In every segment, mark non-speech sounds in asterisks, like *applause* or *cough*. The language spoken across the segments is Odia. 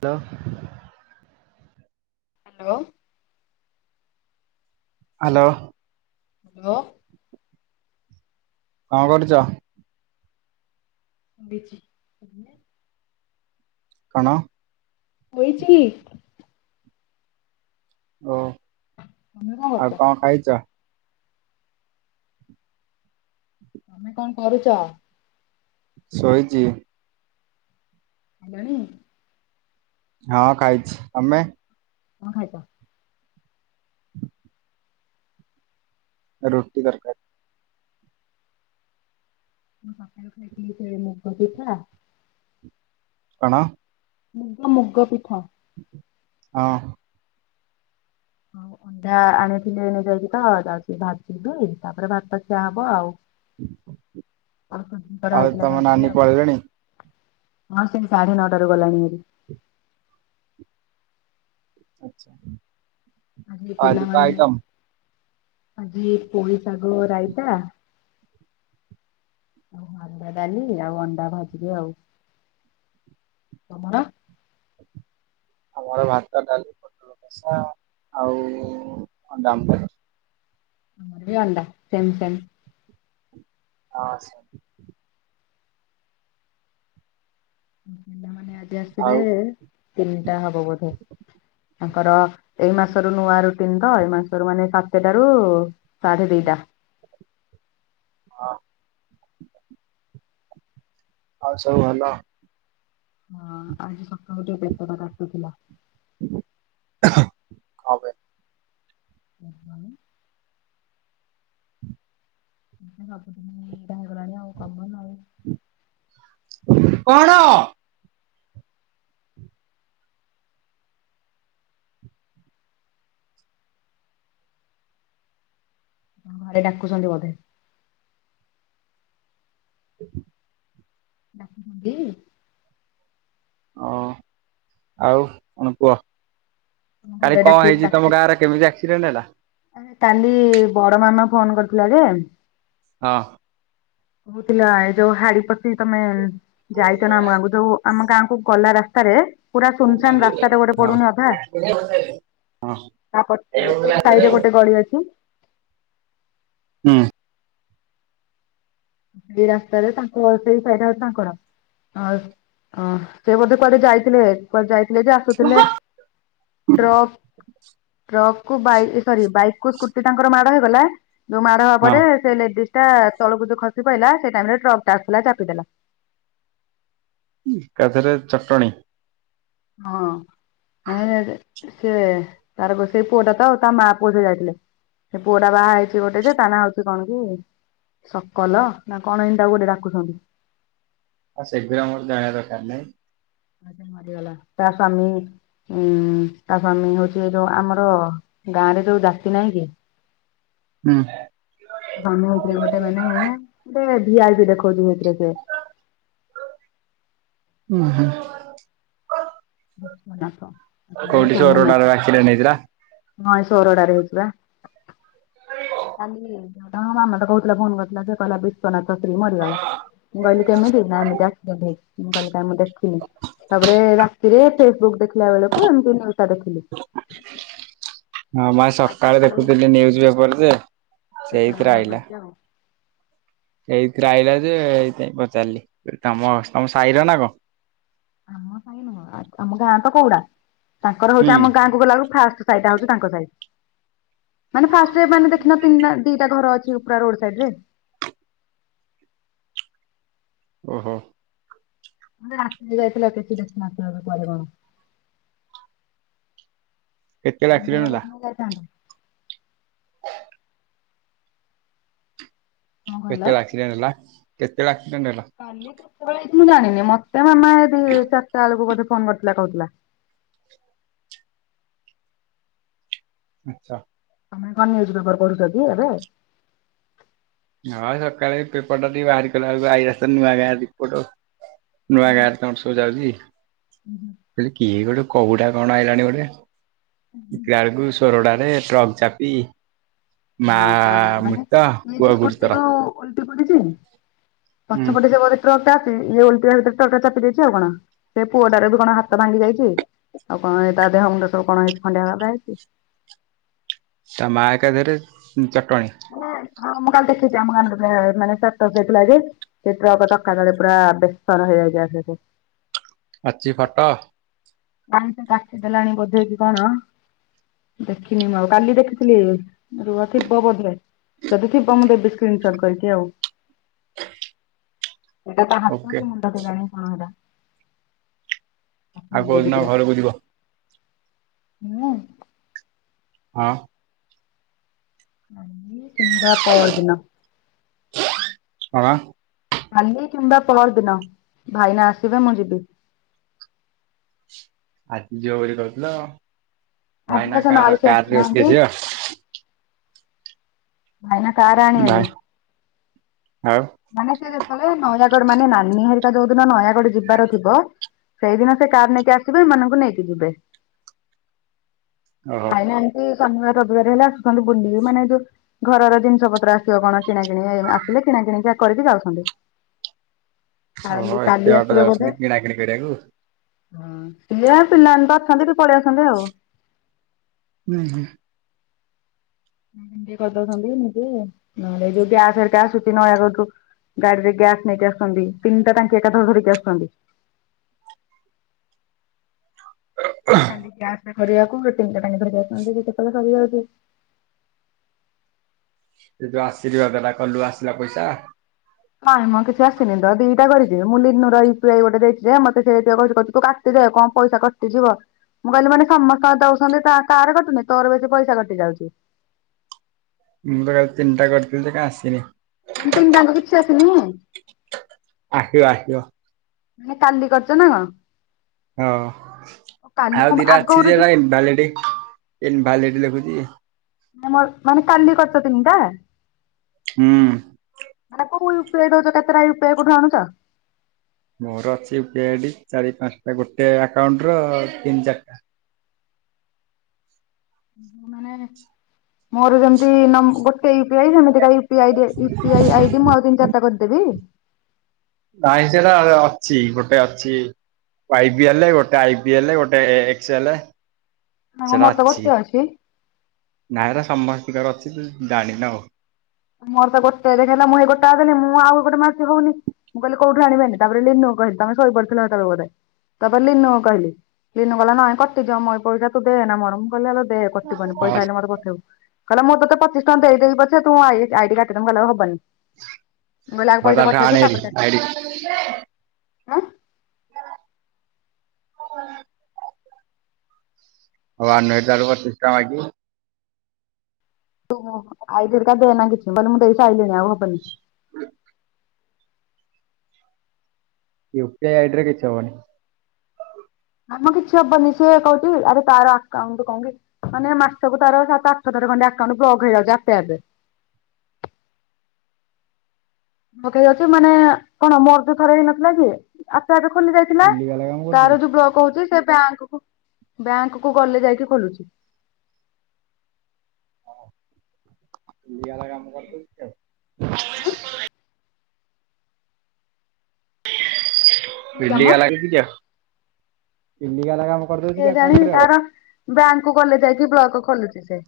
ତ *unintelligible* ହ୍ୟାଲୋ। ହ୍ୟାଲୋ। *inaudible* କଣ କରୁଚ? ସୋଇଛି ତୁମେ? କଣ? ହୋଇଛି କି? ଓ ତମେ କଣ କରୁଛ? ଆଉ କଁ ଖାଇଚ? ତମେ କଣ କରୁଛ? ଶୋଇଛି। ହେଲାଣି? ହଁ ଖାଇଛି ତମେ? କଣ ଖାଇଛ? ରୋଟି ତରକାରୀ। ମୁଁ ସକାଳୁ ଖାଇଥିଲି ସେ ମୁଗ ପିଠା କଣ? ମୁଗ ମୁଗ ପିଠା। ହଁ। ହଉ। ଯା ଆଣିଥିଲି ଏ ନେଇ ଯାଇକି ତ ଯାଉଛି ଭାଯିବି ତାପରେ ଭାତଖିଆ ହବ ଆଉ। ଆଉ ଧରହେଇଥିଲା ତମ ନାନୀ ଖାଇଥିଲି ଆଉ। ପଳେଇଲେଣି ହଁ ସେଇ ସାଢେ ନଅଟାରୁ ଗଲାଣି ହେରି। ଆଛା। ଆଜି ପିଲାମାନେ ଆଜି ପୋଇ ଶାଗ ରାଇତା ଆଉ ହରଡ଼ ଡାଲି ଆଉ ଅଣ୍ଡା ଭାଜିବି ଆଉ ତମର? ଆମର ଭାତ ଡାଲି ପୋଟଳ କଷା ଆଉ ଅଣ୍ଡା ଅମଲେଟ। ଆମର ବି ଅଣ୍ଡା ସେମ ସେମ। ହଁ ସେ ମାନେ ଆଜି ଆଉ ଆସିବେ ତିନିଟା ହବ ବୋଧେ ତାଙ୍କର ଏଇ ମାସ ର ନୂଆ ରୁଟିନ ତ ଏଇ ମାସରୁ ମାନେ ସାତଟାରୁ ସାଢ଼େ ଦିଇଟା। ହଁ। ଆଉ ସବୁ ଭଲ। ହଁ ଆଜି ସକାଳୁ ଯଉ ପେଟ ଟା କାଟୁଥିଲା। ଖା କଣ ପାଇଁ? ତା ସ୍ୱାମୀ। କପଟା କଣଆ ଆଉ କମନ ଆଉ। କଣ? ଘରେ ଡାକୁଛନ୍ତି ବୋଧେ। *inaudible* ରଖିଦେବି। ହଁ ଆଉ କଣ କୁହ କାଲି ଘରେ କଣ ଡାକି ହେଇଛି ତମ ଗାଁରେ? କେମିତି ଆକ୍ସିଡେଣ୍ଟ ହେଲା? ଆ କାଲି ବଡ ମାମା ଫୋନ କରିଥିଲା ଯେ ହଁ। ହଉଥିଲା ଏ ଯୋଉ ହାଡି ପଶି ତମେ ଯାଇଛ ନା ଆମ ଗାଁକୁ ଯୋଉ ଆମ ଗାଁ କୁ ଗଲା ରାସ୍ତାରେ ପୁରା ସୁନସାନ୍ ରାସ୍ତାଟେ ଗୋଟେ ହଁ ପଡୁନି ଅଧା ହଁ ତାପ ସେଇ ସାହିରେ ଗୋଟେ ଗଳି ଅଛି। ହୁଁ। ସେଇ ରାସ୍ତାରେ ତାଙ୍କ ସେଇ ସାଇଟା ହଉଚି ତାଙ୍କର। ଆ ସେ ବୋଧେ କୁଆଡେ ଯାଇଥିଲେ କୁଆଡେ ଯାଇଥିଲେ ଯେ ଆସୁଥିଲେ। ଟ୍ରକ୍ ଟ୍ରକ୍ କୁ ବାଇ ସରି ବାଇକ୍ କୁ ସ୍କୁଟି ତାଙ୍କର ମାଡ ହେଇଗଲା। ଯୋଉ ମାଡ ହବା ହଁ ପରେ ସେ ଲେଡିଜ ଟା ତଳକୁ ଯୋଉ ଖସି ପଇଲା ସେଇ ଟାଇମରେ ଟ୍ରକଟା ଆସୁଥିଲା ଚାପିଦେଲା। ଏକାଥରେ ଚଟଣୀ। ହଁ ମାନେ ଜେ ସେ ତାର ଗୋ ସେଇ ପୁଅଟା ତ ଆଉ ତା ମା ପୁଅ ଯୋଉ ଯାଇଥିଲେ। ସେ ପୁଅଟା ବାହା ହେଇଛି ଗୋଟେ ଯେ ତାନା ହଉଛି କଣ କି ସକଲ ନା କଣ ଏଇନ୍ତି ତାକୁ ଗୋଟେ ଡାକୁଛନ୍ତି। ଆ ସେଗୁରା ମୋର ଜାଣିବା ଦରକାର ନାହିଁ। ହଁ ସେ ମରିଗଲା ତା ସ୍ୱାମୀ ହୁଁ ତା ସ୍ୱାମୀ ହୋଉଛି ଏ ଯୋଉ ଆମର ଗାଁ ରେ ଯୋଉ ଡାକି ନାହିଁ କି? ହୁଁ। ହ ତମେ ହେଇଥିରେ ଗୋଟେ ମାନେ ଗୋଟେ ଭିଆଇପି ଦେଖଉଛି ହେଇଥିରେ ସେ ଉଁ ହୁଁ। ମୋ ନା କ ମୋ ନା କୋଉଠି ସୋମନାଥ ସୋରଡାର ବାକିରେ ନେଇଥିଲା ହଁ ଏଇ ସୋରଡ଼ାରେ ହେଇଥିଲା। କାଲି ତାଙ୍କ ମାମା ତ କହୁ ଥିଲା ଫୋନ କରିଥିଲା ଯେ କହିଲା ବି ଶ୍ୱନାଥ ସ୍ତ୍ରୀ ମରିଗଲା ମୁଁ କହିଲି କେମିତି ନା ଏମିତି ଆକ୍ସିଡେଣ୍ଟ ହେଇଚି। ମୁଁ କହିଲି କାଇଁ ମୁଁ ଦେଖିନି ତାପରେ ରାତିରେ ଫେସବୁକ୍ ଦେଖିଲା ବେଳକୁ ଏମିତି ନ୍ୟୁଜ ଟା ଦେଖିଲି। ହଁ ମୁଁ ଆଜି ସକାଳେ ଦେଖୁଥିଲି ନେଇଯିବା ପରେ ଯେ ସେଇଥିରେ ଆଇଲା। ସେଇଥିରେ ଆଇଲା ଯେ ଏଇଥିପାଇଁ ପଚାରିଲି କହିଲି ତମ ତମ ସାହିର ନା କଣ? ଆମ ସାହି ନୁହଁ ଆମ ଗାଁ ତ କୋଉଡ଼ା ତାଙ୍କର ହୁଁ ହଉଛି ଆମ ଗାଁ କୁ ଗଲାବେଳକୁ ଫାଷ୍ଟ ସାଇଟା ହେଉଛି ତାଙ୍କ ସାହି ମାନେ ଫାଷ୍ଟରେ ମାନେ ଦେଖି ନା ତିନିଟା ଦି ଟା ଘର ଅଛି ଉ ପୁରା ରୋଡ ସାଇଡ ରେ। ଓହୋ। ମୋରି ଆସିଯାଇଥିଲା କ୍ରିତି ଦାସ ମାତ୍ରର ପରିମାଣ। କେତେବେଳେ ଦିନ ଆକ୍ସିଡେଣ୍ଟ ବେଳେ ହେଲା ମୁଁ ଯାଇଥାନ୍ତି। କଣ କହିଲ? କେତବେଳେ ଆକ୍ସିଡେଣ୍ଟ ହେଲା କେତେବେଳେ ଆକ୍ସିଡେଣ୍ଟ ହେଲା? କାଲି କେତେବେଳେ ହେଇଚି ମୁଁ ଜାଣିନି ମତେ ମାମା ଏ ଦି ଚାରିଟା ବେଳକୁ ବୋଧେ ଫୋନ କରିଥିଲା କହୁଥିଲା। ଆଚ୍ଛା। ତମେ କଣ ନ୍ୟୁଜ୍ ପେପର ପଢ଼ୁଚ କି ଏବେ? ହଁ ଏ ସକାଳେ ଏ ପେପର ଟା ଟିକେ ବାହାରି କଲା ବେଳକୁ ଆଇଲା ସ ନୂଆଁ ଗାଁ ରିପୋର୍ଟ। ନୂଆ ଗାଁରେ ତମର ସବୁ ଯାଉଛି? ହୁଁ ହୁଁ। କିହିଲି କିଏ ଗୋଟେ କଉଟା କଣ ଆଇଲାଣି ଗୋଟେ ଦେଖିଲା ବେଳକୁ ସୁ ତୋରଡ଼ାରେ ଟ୍ରକ୍ ଚାପି ମା ମୃତ। ଏଇ ଯୋଉ ସ୍କୁଟିରୁୁ ଓଲ୍ଟି ପଡ଼ିଛି ହୁଁ ପଛ ପଟେ ଯିବ ଦେ ଟ୍ରକଟା ଆସେ ଇଏ ଓଲଟିବା ଭିତରେ ଟ୍ରକ୍ ଟା ଚାପି ଦେଇଛି ଆଉ କଣ ସେ ପୁଅଟାର ବି କଣ ହାତ ଭାଙ୍ଗି ଯାଇଛି। ଆଉ କଣ ହେଇ ତା ଦେହ ମୁଣ୍ଡ ସବୁ କଣ ହେଇଛି ଖଣ୍ଡିଆ ଖାବରା ହେଇଛି। ତା ମା ଏକାଥରେ ହୁଁ ଚଟଣୀ। ମାନେ ହଁ ମୁଁ କାଲି ଦେଖିଛିି ଆମ ଗାଁରୁ *unintelligible* ମାନେ ଚଟ *unintelligible* ହେଇଠି। ସେ ଟ୍ରକ ଚକା ତଳେ ପୁରା ବେସର ହେଇଯାଇଛି ବା‌ ସେଇଠି। ଅଛି ଫଟ? ନାହିଁ ସେ କାଟି ଦେଲାଣି ବୋଧେ କି କଣ। ଦେଖିନି ମୁଁ ଆଉ କାଲି ଦେଖିଥିଲି ରୁହ ଥିବ ବୋଧେ। ଯଦି ଥିବ ମୁଁ ଦେବି ସ୍କ୍ରିନ୍ ସଟ୍ କରିକି ଆଉ ସେଟା ତା ହାତ ଓକେ କଣ। ତ କେଜାଣି କଣ ହେଟା? ଆଉ ହେଇଯାଇଛି କୋଉଦିନ ପୁରା ଘରକୁ ଯିବ? ମୁଁ? ହଁ। କାଲି କିମ୍ବା ପହରଦିନ। ହଁ। କାଲି କିମ୍ବା ପହର ଦିନ ଭାଇନା ଆସିବେ ମୁଁ ଯିବି। ଆଜି ଜିବ ବୋଲି କହୁଥିଲ ଆଜି ତ ଭାଇନା ସେ କାର ମାଉସୀ କାରରେ ଆସିବେ ଆସିନାହାନ୍ତି ଯିବ। ଭାଇନା କାର ଆସିବ ଭାଇ ଆଣିବେନି। ଆଉ ମାନେ ସେ ଯେତେବେଳେ ନୟାଗଡ଼ ମାନେ ନାନୀ ହେରିକା ଯୋଉ ଦିନ ନୟାଗଡ଼ ଯିବାର ଥିବ। ସେଇଦିନ ସେ କାର ନେଇକି ଆସିବେ ଏମାନଙ୍କୁ ନେଇକି ଯିବେ। ଓହୋ ଭାଇନା ଏମିତି ଶନିବାର ରବିବାର ହେଲେ ଆସୁଛନ୍ତି ବୁଲି ମାନେ ଯୋଉ ଘରର ଜିନିଷ ପତ୍ର ଆସିବ କଣ କିଣାକିଣି ଏ ଆସିଲେ କିଣାକିଣି କା କରିକି ଯାଉଛନ୍ତି। କାଲି ଓହୋ କାଲି ଏତେ ବାଟ ଯାଉଛନ୍ତି କିଣାକିଣି କରିବାକୁ। ହୁଁ ସିଏ ପିଲାମାନେ ତ ଅଛନ୍ତି ଟିକେ ପଳେଇ ଆସନ୍ତି ଆଉ। ହୁଁ ହୁଁ। ବୁକଙ୍ଗ ଟିକେ କରିଦଉଛନ୍ତି ନିଜେ ନହେଲେ ଏ ଯୋଉ ଗ୍ୟାସ ଘରିକା ଆସୁଛି ନୟାଗଡ଼ରୁ। ଗାଡି ରେ ଗ୍ୟାସ୍ ନେଇକି ଆସୁଛନ୍ତି ତିନିଟା ଟାଙ୍କି ଏକାଥରେ ଧରିକି ଆସୁଛନ୍ତି। ହ ଖାଲି ଗ୍ୟାସ ରେ କରିବାକୁ ତିନିଟା ଟାଙ୍କି ଧରିକି ଆସୁଛନ୍ତି କେତେବେଳେ ସରି ଯାଉଛି। ସେ ଯୋଉ ଆସିରବାଦ ଟା କଲୁ ଆସିଲା ପଇସା। କାଇଁ ମ କିଛି ଆସିନି ତ ଦିଟା କରିଛି ମୁଁ ଲିନୁ ର ୟୁ ପି ଆ ଇ ଗୋଟେ ଦେଇଛି ଯେ ମତେ ସେ ଯେତିକି କହୁଚି ତୁ କା ସେଇ ଯେ କଁ ପ ଇସା କଟି ଯିବ। ମୁଁ କହିଲି ମାନେ ସମସ୍ତଙ୍କ ଦଉଛନ୍ତି ତ କାରେ କଟୁନି ତୋର ବେଶୀ ପଇସା କଟି ଯାଉଛି। ମୁଁ ତ କାଲି ତିନିଟା କରିଥିଲି ଯେ କାଇଁ ଆସିନି। ମାନେ ତିନିଟା ଆଙ୍କ କିଛି ଆସିନି। ଆସି ଆସିବ। ମାନେ କାଲି କରିଛ ନା କଣ। ହଁ କାଲି ଆଉ ମୁଁ ଦିଇଟା ଅଛି ଆଗରୁ ଯେ ଯୋଉ କଁ ଇନଭାଲିଡି ଇନ୍ଭାଲିଡି ଲେଖୁଚି। ମୁଁ ମୋର ମାନେ କାଲି କରଛ ତିନି ଟା। ହୁଁ। ମାନେ କୋଉ ୟୁପିଆଇ ଦଉଛ କେତେଟା ୟୁପିଆଇ କୋଉଠୁ ଆଣୁଛ। ମୋର ଅଛିି ୟୁପିଆଇଡି ଚାରି ପାଞ୍ଚଟା ଗୋଟେ ଆକାଉଣ୍ଟ ର ତିନି ଚାରିଟା। ମୁଁ ମାନେ ମୋର ଯେମତି ନ ଗୋଟେ ୟୁପିଆଇ ସେମିତି କା U U P ID U P I ID ମୁଁ ଆଉ ତିନ ଚାରିଟା କରିଦବି। ନାଇଁ ସେଟା ଅଲ ଅଛି ଗୋଟେ ଅଛି। ଆବିଏଲ ଗୋଟେ ଆଇ ପିଏଲ ଗୋଟେ ଏକ୍ସେଏଲେ। ନା ସେଟା ମୋର ତ ଅଛି। ଗୋଟେ ନାଇଁ ଏଗୁରା ସମସ୍ତିକର ଅଛି ତୁ ଜାଣିନୁ ଆଉ। ମୋର ତ ଗୋଟେ ଦେଖେଇଲା ମୁଁ ହେ ଗୋଟାଏ ଦେଲିି ମୁଁ ଆଉ ଗୋଟେ ମାରୁଚି ହଉନି। ମୁଁ କହିଲି କୋଉଠୁ ଆଣିବି ଏଇନେ ତାପରେ ଲିନୁ କୁ କହିଲି ତମେ ଶୋଇ ପଡ଼ି ଥିଲେ ସେତେବେଳକୁ ବୋଧେ। ତାପରେ ଲିନୁ କୁ କହିଲି ଲିନୁ କଇଲା ନାଇଁ କଟିଯିବ ମୋଇ ପଇସା ତୁ ଦେନା ମୋର ମୁଁ କହିଲି ଆଲୋ ଦେ। କଟିବନି ପଇସା ହଁ ଆଇଲେ ମତେ ପଠେଇବୁ କିଇଲା ମୁଁ ତତେ ପଚିଶ ଟଙ୍କା ଦେଇେ ଦେବି ପଛେ ତୁ ମୋ ଆଇ ଆଇଡି କାଟି ଦେ ମୁ କଇଲି ଆଉ ହବନି ମୁଁ କଇଲି ଆଗେ ହଉ ପଇସା ତାଠୁ ପଠେଇ ଆଣେ ଦେ ହେରି ତାପରେ କାଟି ଆଇଡି ଆଁ। ହଁ ଆଉ ଆଣୁନୁ ହାରି ତାଠୁ ପଚିଶ ଟଙ୍କା ମାଗି। ତୁ ମୋ ଆଇଡି କାଟି ଦେନା କିଛି ମୁଁ କହିଲି। ମୁଁ ଦେଇ ସାଇ ଲିଣି ଆଉ ହବନି। ୟୁପି ଆଇ ଆଇଡି ରେ କିଛି ହବନି। ନାମ କିଛି ହବନି ସିଏ କଉଚି ଆରେ ତାର ଆକାଉଣ୍ଟ କଣ କି। ମାନେ ମାସକୁ ତାର ସାତ ଆଠ ଥର ଖଣ୍ଡେ ଆକାଉଣ୍ଟ ବ୍ଲକ ହେଇଯାଉଛି ଆପେ ଆପେ। ବ୍ଲକ ହେଇଯାଉଛି ମାନେ କଣ ମୋର ବି ଥରେ ହେଇ ନଥିଲା କି। ଆପେ ଆପେ ଖୋଲି ଯାଇଥିଲା ଇଲିଗାଲ କାମ କରୁଚୁ କି? ତାର ଯୋଉ ବ୍ଲକ ହଉଛି। ସେ ବ୍ୟାଙ୍କ କୁ କୁ ବ୍ୟାଙ୍କ କ କୁ ଗଲେ ଯାଇକି ଖୋଲୁଛି। *unintelligible* ଆଁ। କି କାମ ଇଲିଗାଲ ଅଛି କିଛି ଆଉ ଇଲିଗାଲ କାମ। କରିଦଉଚି କେ କି ଜାଣି ଆକାଉଣ୍ଟରେ ଆଉ। ତାର ବ୍ୟାଙ୍କ କୁ ଗଲେ ଯାଇକି ବ୍ଲକ ଖୋଲୁଛି ସେ।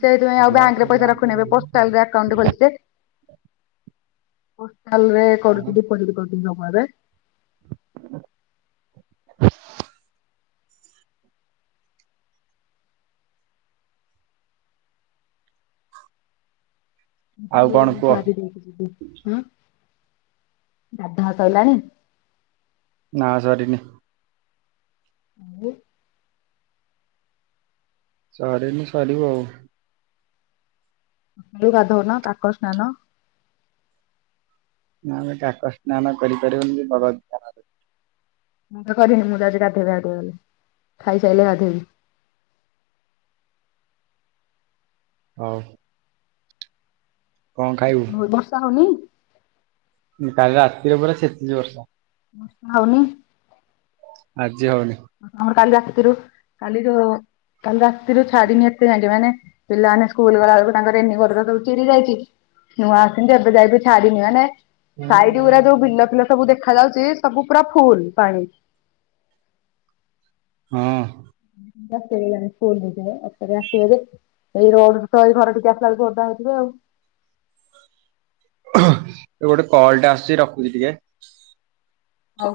ସେଇଥିପାଇଁ ଆଉ ବ୍ୟାଙ୍କ ରେ ବ୍ଲକରେ ପଇସା ଯାହା ରଖୁନି ଟିକେ ଏବେ ରହିବ ଆଉ। ପୋଷ୍ଟାଲ ରେ ଆକାଉଣ୍ଟ ଟେ ଖୋଲିଚି ଯେ। ପୋଷ୍ଟାଲ ରେ କରୁଛି ଡିପୋଜିଟ୍ କରୁଚି ବା ଏବେ। ଆଉ ମୁଁ କଣ ଏଇନା କୁହ ସାରି ଦେଇକି ଜିବି ଆଁ ଗାଧା ସଇଲାଣି। ନା ସରିନି। *unintelligible* ସରିନି ସରିବ ଆଉ। ଜଲଦି ଗାଧଉନ କାକ ସ୍ନାନ। ନା ଆମେ କାକ ସ୍ନାନ କରିପାରିବୁନି *unintelligible* ମୁଁ ତ କରିନି ମୁଁ ତ ଆଜି ଗାଧୋଇବି ଗଧୋଇ ଗଲେ ଖାଇସାରିଲେ ଗାଧୋଇବି। ହଉ। କଣ ଖାଇବୁ ହ ବର୍ଷା ହଉନି। କାଲି ରାତିରେ ପୁରା ଛେଚିଛି ବର୍ଷା। ବର୍ଷା ହଉନି। ଆଜି ହଉନି। ଆମର କାଲି ରାତିରୁ କାଲି ଯୋଉ କାଲି ରାତିରୁ ଛାଡିନି ଏତେ ଯାତେ ଯାକେ ମାନେ ପିଲାମାନେ ସ୍କୁଲ ଗଲା ବେଳକୁ ତାଙ୍କ ରେନିକୋର୍ଟ ତ ସବୁ ଚିରି ଯାଇଛି। ନୂଆ ଆସିିଥିଲି ଯେ ଏବେ ଯାଏ ବି ଛାଡ଼ିିନି ମାନେ ସାଇଡ ଗୁରା ଯୋଉ ବିଲଫିଲ ସବୁ ଦେଖା ଯାଉଛି ସବୁ ପୁରା ଫୁଲ ପାଣି। ହଁ। *unintelligible* ଅଟରେ ଆସିବ ଯେ ଏଇ ରୋଡରୁ ତ ଏଇ ଘର ଟିକି ଆସିଲା ବେଳକୁ ଓଦା ହେଇଥିବ ଆଉ। ଗୋଟେ କଲ ଟା ଆସୁଛି ରଖୁଛି ଟିକେ। ହଉ।